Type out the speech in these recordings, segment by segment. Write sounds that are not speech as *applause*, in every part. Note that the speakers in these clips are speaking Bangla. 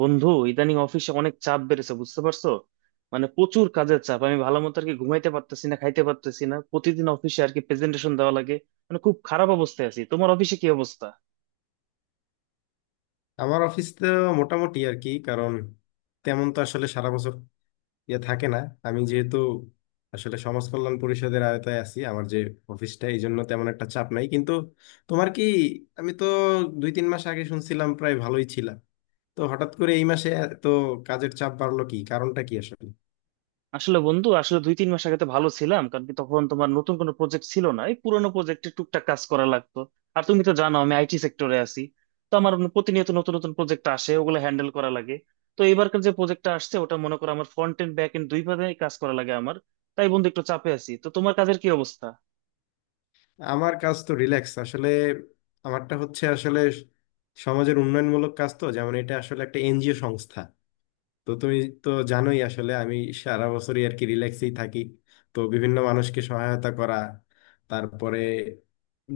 বন্ধু, ইদানিং অফিসে অনেক চাপ বেড়েছে, বুঝতে পারছো? মানে, প্রচুর কাজের চাপ। আমি ভালো মতো আর কি ঘুমাইতে পারতেছি না, খাইতে পারতেছি না। প্রতিদিন অফিসে আর কি প্রেজেন্টেশন দেওয়া লাগে। মানে, খুব খারাপ অবস্থায় আছি। তোমার অফিসে কি অবস্থা? আমার অফিস তো মোটামুটি আর কি। কারণ তেমন তো আসলে সারা বছর ইয়ে থাকে না। আমি যেহেতু আসলে সমাজ কল্যাণ পরিষদের আওতায় আছি, আমার যে অফিসটা, এই জন্য তেমন একটা চাপ নাই। কিন্তু তোমার কি? আমি তো দুই তিন মাস আগে শুনছিলাম, প্রায় ভালোই ছিলাম, তো হঠাৎ করে এই মাসে তো কাজের চাপ বাড়লো, কি কারণটা কি আসলে? আসলে বন্ধু, আসলে দুই তিন মাস আগে তো ভালো ছিলাম। কারণ কি, তখন তোমার নতুন কোনো প্রজেক্ট ছিল না, এই পুরোনো প্রজেক্টে টুকটাক কাজ করা লাগতো। আর তুমি তো জানো আমি আইটি সেক্টরে আছি। তো আমার প্রতিনিয়ত নতুন নতুন প্রজেক্ট আসে, ওগুলো হ্যান্ডেল করা লাগে। তো এবারকার যে প্রজেক্টটা আসছে ওটা মনে করো আমার ফ্রন্ট এন্ড ব্যাক এন্ড দুই ভাবে কাজ করা লাগে আমার। তাই বন্ধু একটু চাপে আছি। তো তোমার কাজের কি অবস্থা? আমার কাজ তো রিল্যাক্স আসলে। আমারটা হচ্ছে আসলে সমাজের উন্নয়নমূলক কাজ তো, যেমন এটা আসলে একটা এনজিও সংস্থা। তো তুমি তো জানোই আসলে আমি সারা বছরই আর কি রিল্যাক্সেই থাকি। তো বিভিন্ন মানুষকে সহায়তা করা, তারপরে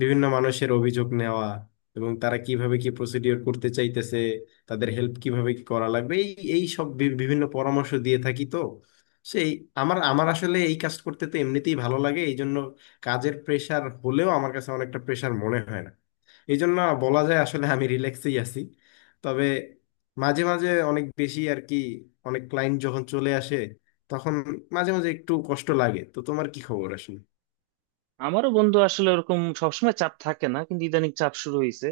বিভিন্ন মানুষের অভিযোগ নেওয়া, এবং তারা কিভাবে কি প্রসিডিওর করতে চাইতেছে, তাদের হেল্প কিভাবে কি করা লাগবে, এই এই সব বিভিন্ন পরামর্শ দিয়ে থাকি তো। সেই আমার আমার আসলে এই কাজ করতে তো এমনিতেই ভালো লাগে, এই জন্য কাজের প্রেশার হলেও আমার কাছে অনেকটা প্রেশার মনে হয় না। এই জন্য বলা যায় আসলে আমি রিল্যাক্সেই আছি। তবে মাঝে মাঝে অনেক বেশি আর কি, অনেক ক্লায়েন্ট যখন চলে আসে, তখন মাঝে মাঝে একটু কষ্ট লাগে। তো তোমার কি খবর আসলে? আমারও বন্ধু আসলে ওরকম সবসময় চাপ থাকে না, কিন্তু ইদানিং চাপ শুরু হয়েছে।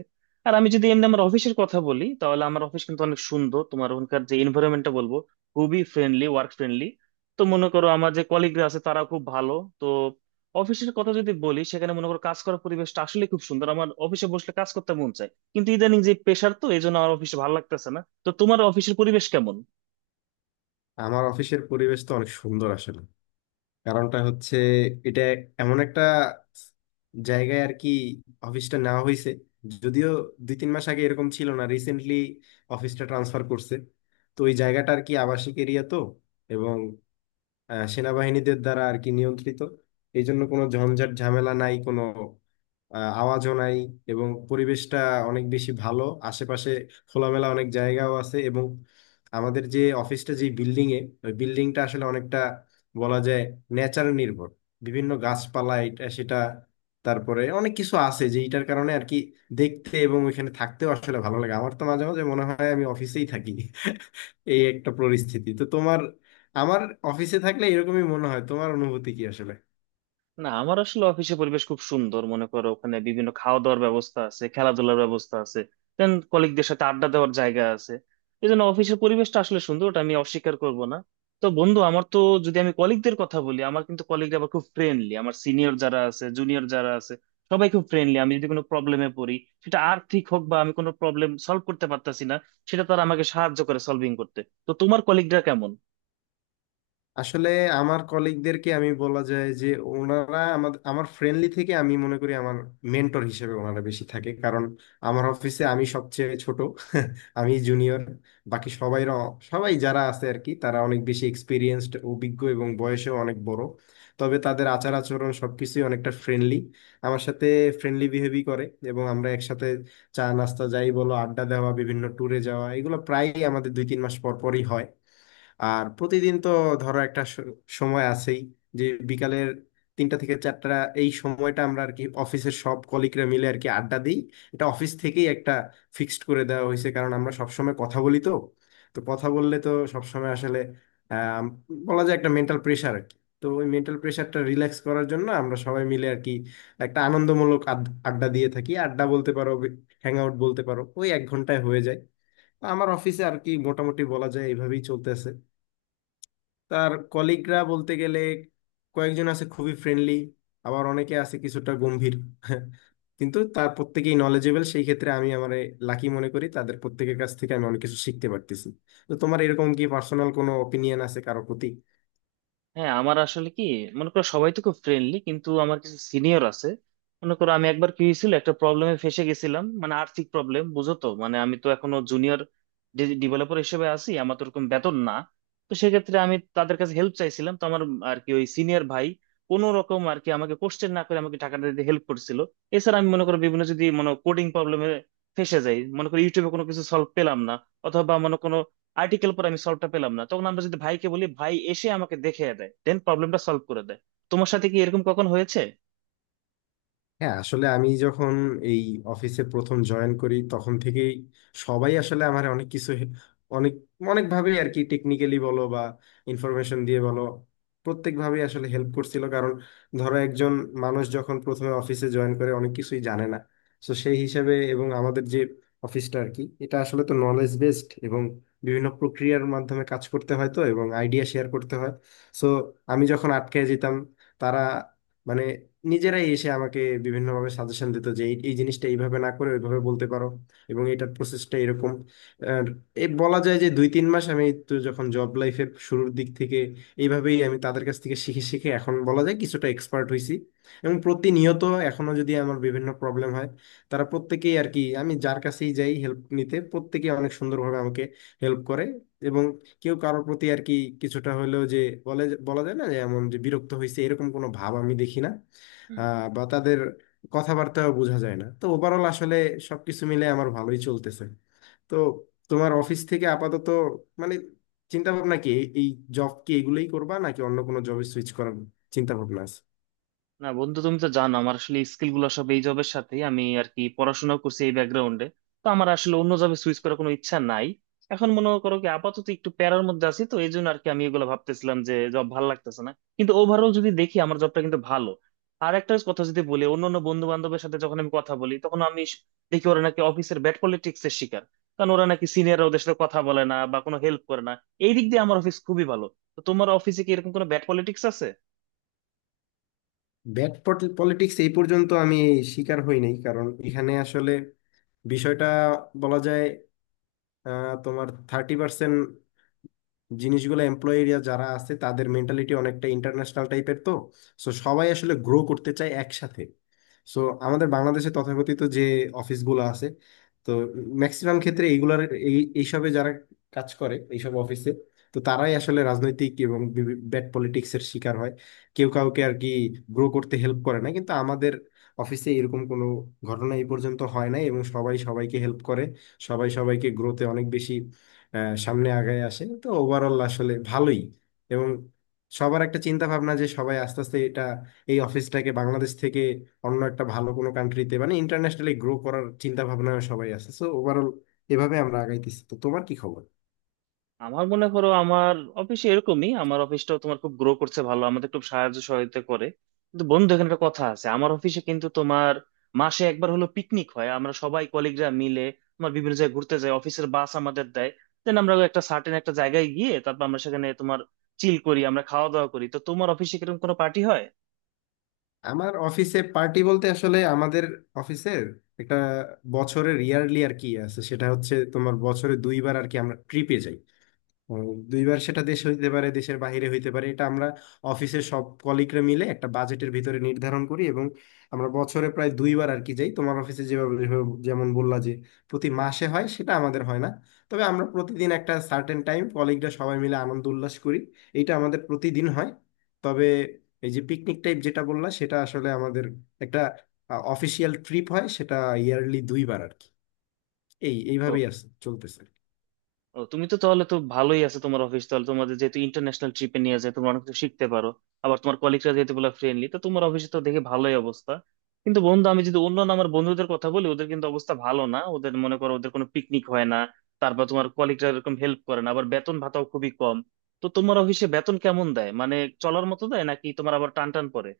আর আমি যদি এমনি আমার অফিসের কথা বলি, তাহলে আমার অফিস কিন্তু অনেক সুন্দর। তোমার ওখানকার যে এনভায়রনমেন্টটা, বলবো খুবই ফ্রেন্ডলি, ওয়ার্ক ফ্রেন্ডলি। তো মনে করো আমার যে কলিগরা আছে তারা খুব ভালো। তো অফিসের কথা যদি বলি, সেখানে মনে করো কাজ করার পরিবেশটা আসলে খুব সুন্দর। আমার অফিসে বসলে কাজ করতে মন চায়, কিন্তু ইদানিং যে প্রেশার, তো এই জন্য আমার অফিসে ভালো লাগতেছে না। তো তোমার অফিসের পরিবেশ কেমন? আমার অফিসের পরিবেশ তো অনেক সুন্দর আসলে। কারণটা হচ্ছে এটা এমন একটা জায়গায় আর কি অফিসটা নেওয়া হয়েছে। যদিও দুই তিন মাস আগে এরকম ছিল না, রিসেন্টলি অফিসটা ট্রান্সফার করছে। তো ওই জায়গাটা আর কি আবাসিক এরিয়া তো, এবং সেনাবাহিনীদের দ্বারা আর কি নিয়ন্ত্রিত। এই জন্য কোনো ঝঞ্ঝাট ঝামেলা নাই, কোনো আওয়াজও নাই। এবং পরিবেশটা অনেক বেশি ভালো। আশেপাশে খোলামেলা অনেক জায়গাও আছে, এবং আমাদের যে অফিসটা যে বিল্ডিং এ, ওই বিল্ডিংটা আসলে অনেকটা বলা যায় নেচার নির্ভর, বিভিন্ন গাছপালা এটা সেটা তারপরে অনেক কিছু আছে, যেটার কারণে আর কি দেখতে এবং ওইখানে থাকতেও আসলে ভালো লাগে। আমার তো মাঝে মাঝে মনে হয় আমি অফিসেই থাকি। এই একটা পরিস্থিতি। তো তোমার, আমার অফিসে থাকলে এরকমই মনে হয়, তোমার অনুভূতি কি আসলে? না, আমার আসলে অফিসে পরিবেশ খুব সুন্দর। মনে করো ওখানে বিভিন্ন খাওয়া দাওয়ার ব্যবস্থা আছে, খেলাধুলার ব্যবস্থা আছে। দেন কলিগদের সাথে আড্ডা দেওয়ার জায়গা আছে। এই জন্য অফিসের পরিবেশটা আসলে সুন্দর, ওটা আমি অস্বীকার করব না। তো বন্ধু আমার তো, যদি আমি কলিগদের কথা বলি, আমার কিন্তু কলিগরা আবার খুব ফ্রেন্ডলি। আমার সিনিয়র যারা আছে, জুনিয়র যারা আছে, সবাই খুব ফ্রেন্ডলি। আমি যদি কোনো প্রবলেমে পড়ি, সেটা আর্থিক হোক বা আমি কোনো প্রবলেম সলভ করতে পারতাছি না, সেটা তারা আমাকে সাহায্য করে সলভিং করতে। তো তোমার কলিগরা কেমন? আসলে আমার কলিগদেরকে আমি বলা যায় যে, ওনারা আমার আমার ফ্রেন্ডলি থেকে আমি মনে করি আমার মেন্টর হিসেবে ওনারা বেশি থাকে, কারণ আমার অফিসে আমি সবচেয়ে ছোট। *laughs* আমি জুনিয়র, বাকি সবাই সবাই যারা আছে আর কি তারা অনেক বেশি এক্সপিরিয়েন্সড অভিজ্ঞ এবং বয়সেও অনেক বড়। তবে তাদের আচার আচরণ সবকিছুই অনেকটা ফ্রেন্ডলি, আমার সাথে ফ্রেন্ডলি বিহেভই করে। এবং আমরা একসাথে চা নাস্তা যাই বলো, আড্ডা দেওয়া, বিভিন্ন ট্যুরে যাওয়া, এগুলো প্রায়ই আমাদের দুই তিন মাস পর পরই হয়। আর প্রতিদিন তো ধরো একটা সময় আছেই, যে বিকালের তিনটা থেকে চারটা এই সময়টা আমরা আর কি অফিসের সব কলিগরা মিলে আর কি আড্ডা দিই। এটা অফিস থেকেই একটা ফিক্সড করে দেওয়া হয়েছে, কারণ আমরা সবসময় কথা বলি তো। তো কথা বললে তো সবসময় আসলে আহ, বলা যায় একটা মেন্টাল প্রেশার আর কি। তো ওই মেন্টাল প্রেশারটা রিল্যাক্স করার জন্য আমরা সবাই মিলে আর কি একটা আনন্দমূলক আড্ডা দিয়ে থাকি, আড্ডা বলতে পারো হ্যাং আউট বলতে পারো, ওই এক ঘন্টায় হয়ে যায়। তো আমার অফিসে আর কি মোটামুটি বলা যায় এইভাবেই চলতেছে। তার কলিগরা বলতে গেলে কয়েকজন আছে খুবই ফ্রেন্ডলি, আবার অনেকে আছে কিছুটা গম্ভীর *laughs* কিন্তু তার প্রত্যেকেই নলেজেবল। সেই ক্ষেত্রে আমি আমার লাকি মনে করি, তাদের প্রত্যেকের কাছ থেকে আমি অনেক কিছু শিখতে পারতেছি। তো তোমার এরকম কি পার্সোনাল কোনো অপিনিয়ন আছে কারো প্রতি? হ্যাঁ, আমার আসলে কি, মনে করো সবাই তো খুব ফ্রেন্ডলি, কিন্তু আমার কিছু সিনিয়র আছে। মনে করো আমি একবার কি হয়েছিল, একটা প্রবলেমে ফেসে গেছিলাম। মানে আর্থিক প্রবলেম, বুঝো তো। মানে আমি তো এখনো জুনিয়র ডেভেলপার হিসেবে আছি, আমার তো ওরকম বেতন না। তো সেক্ষেত্রে আমি তাদের কাছে হেল্প চাইছিলাম। তো আমার আর কি ওই সিনিয়র ভাই কোনো রকম আর কি আমাকে কোশ্চেন না করে আমাকে টাকাটা দিতে হেল্প করছিল। এছাড়া আমি মনে করো বিভিন্ন যদি মনে কোডিং প্রবলেমে ফেসে যাই, মনে করো ইউটিউবে কোনো কিছু সলভ পেলাম না অথবা মনে কোনো আর্টিকেল পর আমি সলভটা পেলাম না, তখন আমরা যদি ভাইকে বলি, ভাই এসে আমাকে দেখে দেয়, দেন প্রবলেমটা সলভ করে দেয়। তোমার সাথে কি এরকম কখন হয়েছে? হ্যাঁ আসলে আমি যখন এই অফিসে প্রথম জয়েন করি তখন থেকেই সবাই আসলে আমার অনেক কিছু অনেক অনেকভাবেই আর কি, টেকনিক্যালি বলো বা ইনফরমেশন দিয়ে বলো, প্রত্যেকভাবেই আসলে হেল্প করছিল। কারণ ধরো একজন মানুষ যখন প্রথমে অফিসে জয়েন করে অনেক কিছুই জানে না, তো সেই হিসাবে। এবং আমাদের যে অফিসটা আর কি, এটা আসলে তো নলেজ বেসড এবং বিভিন্ন প্রক্রিয়ার মাধ্যমে কাজ করতে হয় তো, এবং আইডিয়া শেয়ার করতে হয়। সো আমি যখন আটকে যেতাম, তারা মানে নিজেরাই এসে আমাকে বিভিন্নভাবে সাজেশন দিত যে এই এই জিনিসটা এইভাবে না করে ওইভাবে বলতে পারো, এবং এটার প্রসেসটা এরকম। আর এ বলা যায় যে, দুই তিন মাস আমি তো যখন জব লাইফের শুরুর দিক থেকে এইভাবেই আমি তাদের কাছ থেকে শিখে শিখে এখন বলা যায় কিছুটা এক্সপার্ট হয়েছি। এবং প্রতিনিয়ত এখনো যদি আমার বিভিন্ন প্রবলেম হয়, তারা প্রত্যেকেই আর কি, আমি যার কাছেই যাই হেল্প নিতে প্রত্যেকেই অনেক সুন্দরভাবে আমাকে হেল্প করে। এবং কেউ কারোর প্রতি আর কি কিছুটা হলেও যে বলে, বলা যায় না যে এমন যে বিরক্ত হয়েছে এরকম কোনো ভাব আমি দেখি না, বা তাদের কথাবার্তাও বোঝা যায় না। তো ওভারঅল আসলে সবকিছু মিলে আমার ভালোই চলতেছে। তো তোমার অফিস থেকে আপাতত মানে চিন্তা ভাবনা কি, এই এই জব কি এগুলোই করবা নাকি অন্য কোনো জবে সুইচ করার চিন্তা ভাবনা আছে? না বন্ধু, তুমি তো জানো আমার আসলে স্কিল গুলো সব এই জবের সাথেই, আমি আর কি পড়াশোনা করছি এই ব্যাকগ্রাউন্ডে। তো আমার আসলে অন্য জবে সুইচ করার কোনো ইচ্ছা নাই। এখন মনে করো কি আপাতত একটু প্যারার মধ্যে আছি, তো এই জন্য আর কি আমি এগুলো ভাবতেছিলাম যে জব ভালো লাগতেছে না। কিন্তু ওভারঅল যদি দেখি আমার জবটা কিন্তু ভালো। আর একটা কথা যদি বলি, অন্য অন্য বন্ধু বান্ধবের সাথে যখন আমি কথা বলি, তখন আমি দেখি ওরা নাকি অফিসের ব্যাড পলিটিক্স এর শিকার। কারণ ওরা নাকি সিনিয়ররা ওদের সাথে কথা বলে না বা কোনো হেল্প করে না। এই দিক দিয়ে আমার অফিস খুবই ভালো। তো তোমার অফিসে কি এরকম কোনো ব্যাড পলিটিক্স আছে? ব্যাড পলিটিক্স এই পর্যন্ত আমি শিকার হই নাই, কারণ এখানে আসলে বিষয়টা বলা যায় তোমার 30% জিনিসগুলো, এমপ্লয়িরা যারা আছে তাদের মেন্টালিটি অনেকটা ইন্টারন্যাশনাল টাইপের তো। সো সবাই আসলে গ্রো করতে চায় একসাথে। সো আমাদের বাংলাদেশে তথাকথিত যে অফিসগুলো আছে, তো ম্যাক্সিমাম ক্ষেত্রে এইগুলার এইসবে যারা কাজ করে এইসব অফিসে, তো তারাই আসলে রাজনৈতিক এবং ব্যাড পলিটিক্সের শিকার হয়, কেউ কাউকে আর কি গ্রো করতে হেল্প করে না। কিন্তু আমাদের অফিসে এরকম কোনো ঘটনা এই পর্যন্ত হয় নাই, এবং সবাই সবাইকে হেল্প করে, সবাই সবাইকে গ্রোতে অনেক বেশি সামনে আগায় আসে। তো ওভারঅল আসলে ভালোই। এবং সবার একটা চিন্তা ভাবনা, যে সবাই আস্তে আস্তে এটা এই অফিসটাকে বাংলাদেশ থেকে অন্য একটা ভালো কোনো কান্ট্রিতে মানে ইন্টারন্যাশনালি গ্রো করার চিন্তা ভাবনা সবাই আছে। সো ওভারঅল এভাবে আমরা আগাইতেছি। তো তোমার কি খবর? আমার মনে করো আমার অফিসে এরকমই, আমার অফিসটাও তোমার খুব গ্রো করছে, ভালো আমাদের খুব সাহায্য সহযোগিতা করে। কিন্তু বন্ধু এখানে একটা কথা আছে, আমার অফিসে কিন্তু তোমার মাসে একবার হলো পিকনিক হয়, আমরা সবাই কলিগরা মিলে তোমার বিভিন্ন জায়গায় ঘুরতে যাই। অফিসের বাস আমাদের দেয়, দেন আমরা একটা সার্টেন একটা জায়গায় গিয়ে তারপর আমরা সেখানে তোমার চিল করি, আমরা খাওয়া দাওয়া করি। তো তোমার অফিসে কিরকম কোনো পার্টি হয়? আমার অফিসে পার্টি বলতে আসলে আমাদের অফিসের একটা বছরের ইয়ারলি আর কি আছে, সেটা হচ্ছে তোমার বছরে দুইবার আর কি আমরা ট্রিপে যাই। ও, দুইবার, সেটা দেশ হইতে পারে দেশের বাইরে হইতে পারে, এটা আমরা অফিসের সব কলিগরা মিলে একটা বাজেটের ভিতরে নির্ধারণ করি, এবং আমরা বছরে প্রায় দুইবার আর কি যাই। তোমার অফিসে যেভাবে যেভাবে- যেমন বললা যে প্রতি মাসে হয়, সেটা আমাদের হয় না। তবে আমরা প্রতিদিন একটা সার্টেন টাইম কলিগরা সবাই মিলে আনন্দ উল্লাস করি, এটা আমাদের প্রতিদিন হয়। তবে এই যে পিকনিক টাইপ যেটা বললা, সেটা আসলে আমাদের একটা অফিসিয়াল ট্রিপ হয়, সেটা ইয়ারলি দুইবার আর কি, এইভাবেই আছে চলতেছে। ও, তুমি তো তাহলে তো ভালোই আছে, তোমার অফিস তাহলে। তোমাদের যেহেতু ইন্টারন্যাশনাল ট্রিপে নিয়ে যায়, তোমরা অনেক কিছু শিখতে পারো। আবার তোমার কলিগরা যেহেতু বলে ফ্রেন্ডলি, তো তোমার অফিসে তো দেখে ভালোই অবস্থা। কিন্তু বন্ধু আমি যদি অন্য আমার বন্ধুদের কথা বলি, ওদের কিন্তু অবস্থা ভালো না। ওদের মনে করো ওদের কোনো পিকনিক হয় না। তারপর তোমার কলিগরা এরকম হেল্প করে না, আবার বেতন ভাতাও খুবই কম। তো তোমার অফিসে বেতন কেমন দেয়, মানে চলার মতো দেয় নাকি তোমার আবার টান টান পড়ে?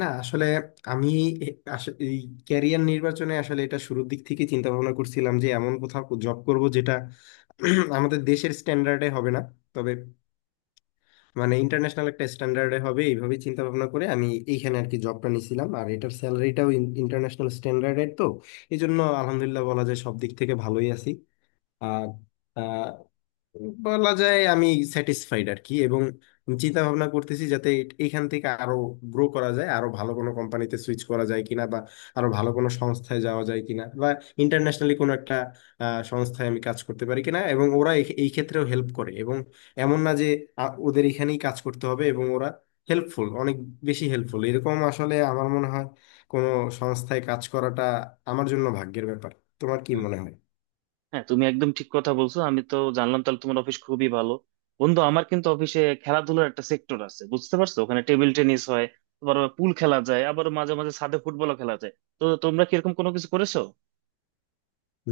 না আসলে আমি এ- এই ক্যারিয়ার নির্বাচনে আসলে এটা শুরুর দিক থেকে চিন্তা ভাবনা করছিলাম যে এমন কোথাও জব করব যেটা *clears throat* আমাদের দেশের স্ট্যান্ডার্ডে হবে না। তবে মানে ইন্টারন্যাশনাল একটা স্ট্যান্ডার্ডে হবে, এইভাবে চিন্তা ভাবনা করে আমি এইখানে আর কি জবটা নিয়েছিলাম। আর এটার স্যালারিটাও ইন্টারন্যাশনাল স্ট্যান্ডার্ডের তো, এই জন্য আলহামদুলিল্লাহ বলা যায় সব দিক থেকে ভালোই আছি। আর বলা যায় আমি স্যাটিসফাইড আর কি, এবং চিন্তা ভাবনা করতেছি যাতে এখান থেকে আরো গ্রো করা যায়, আরো ভালো কোনো কোম্পানিতে সুইচ করা যায় কিনা, বা আরো ভালো কোনো সংস্থায় যাওয়া যায় কিনা, বা ইন্টারন্যাশনালি কোনো একটা সংস্থায় আমি কাজ করতে পারি কিনা। এবং ওরা এই এই ক্ষেত্রেও হেল্প করে, এবং এমন না যে ওদের এখানেই কাজ করতে হবে। এবং ওরা হেল্পফুল, অনেক বেশি হেল্পফুল, এরকম আসলে আমার মনে হয় কোনো সংস্থায় কাজ করাটা আমার জন্য ভাগ্যের ব্যাপার। তোমার কি মনে হয়? হ্যাঁ, তুমি একদম ঠিক কথা বলছো। আমি তো জানলাম তাহলে তোমার অফিস খুবই ভালো। বন্ধু আমার কিন্তু অফিসে খেলাধুলার একটা সেক্টর আছে, বুঝতে পারছো, ওখানে টেবিল টেনিস হয়, আবার পুল খেলা যায়, আবার মাঝে মাঝে ছাদে ফুটবলও খেলা যায়। তো তোমরা কি এরকম কোনো কিছু করেছো?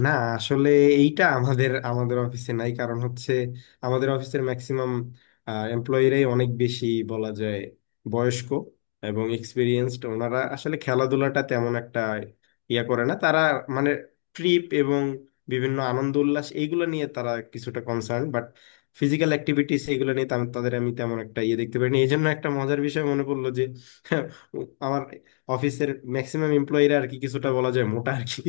না আসলে এইটা আমাদের আমাদের অফিসে নাই, কারণ হচ্ছে আমাদের অফিসের ম্যাক্সিমাম এমপ্লয়িরাই অনেক বেশি বলা যায় বয়স্ক এবং এক্সপিরিয়েন্সড, ওনারা আসলে খেলাধুলাটা তেমন একটা ইয়া করে না। তারা মানে ট্রিপ এবং বিভিন্ন আনন্দ উল্লাস এইগুলো নিয়ে তারা কিছুটা কনসার্ন, বাট ফিজিক্যাল অ্যাক্টিভিটিস এগুলো নিয়ে তাদের আমি তেমন একটা ইয়ে দেখতে পারিনি। এই জন্য একটা মজার বিষয় মনে পড়লো, যে *laughs* আমার অফিসের ম্যাক্সিমাম এমপ্লয়িরা আর কি কিছুটা বলা যায় মোটা আর কি।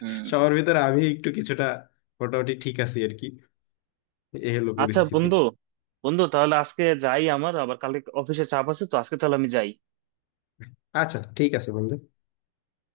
হুম। সবার ভিতরে আমি একটু কিছুটা মোটামুটি ঠিক আছি আর কি। এ হলো আচ্ছা পরিস্থিতি। বন্ধু, বন্ধু তাহলে আজকে যাই, আমার আবার কালকে অফিসে চাপ আছে, তো আজকে তাহলে আমি যাই। আচ্ছা ঠিক আছে বন্ধু।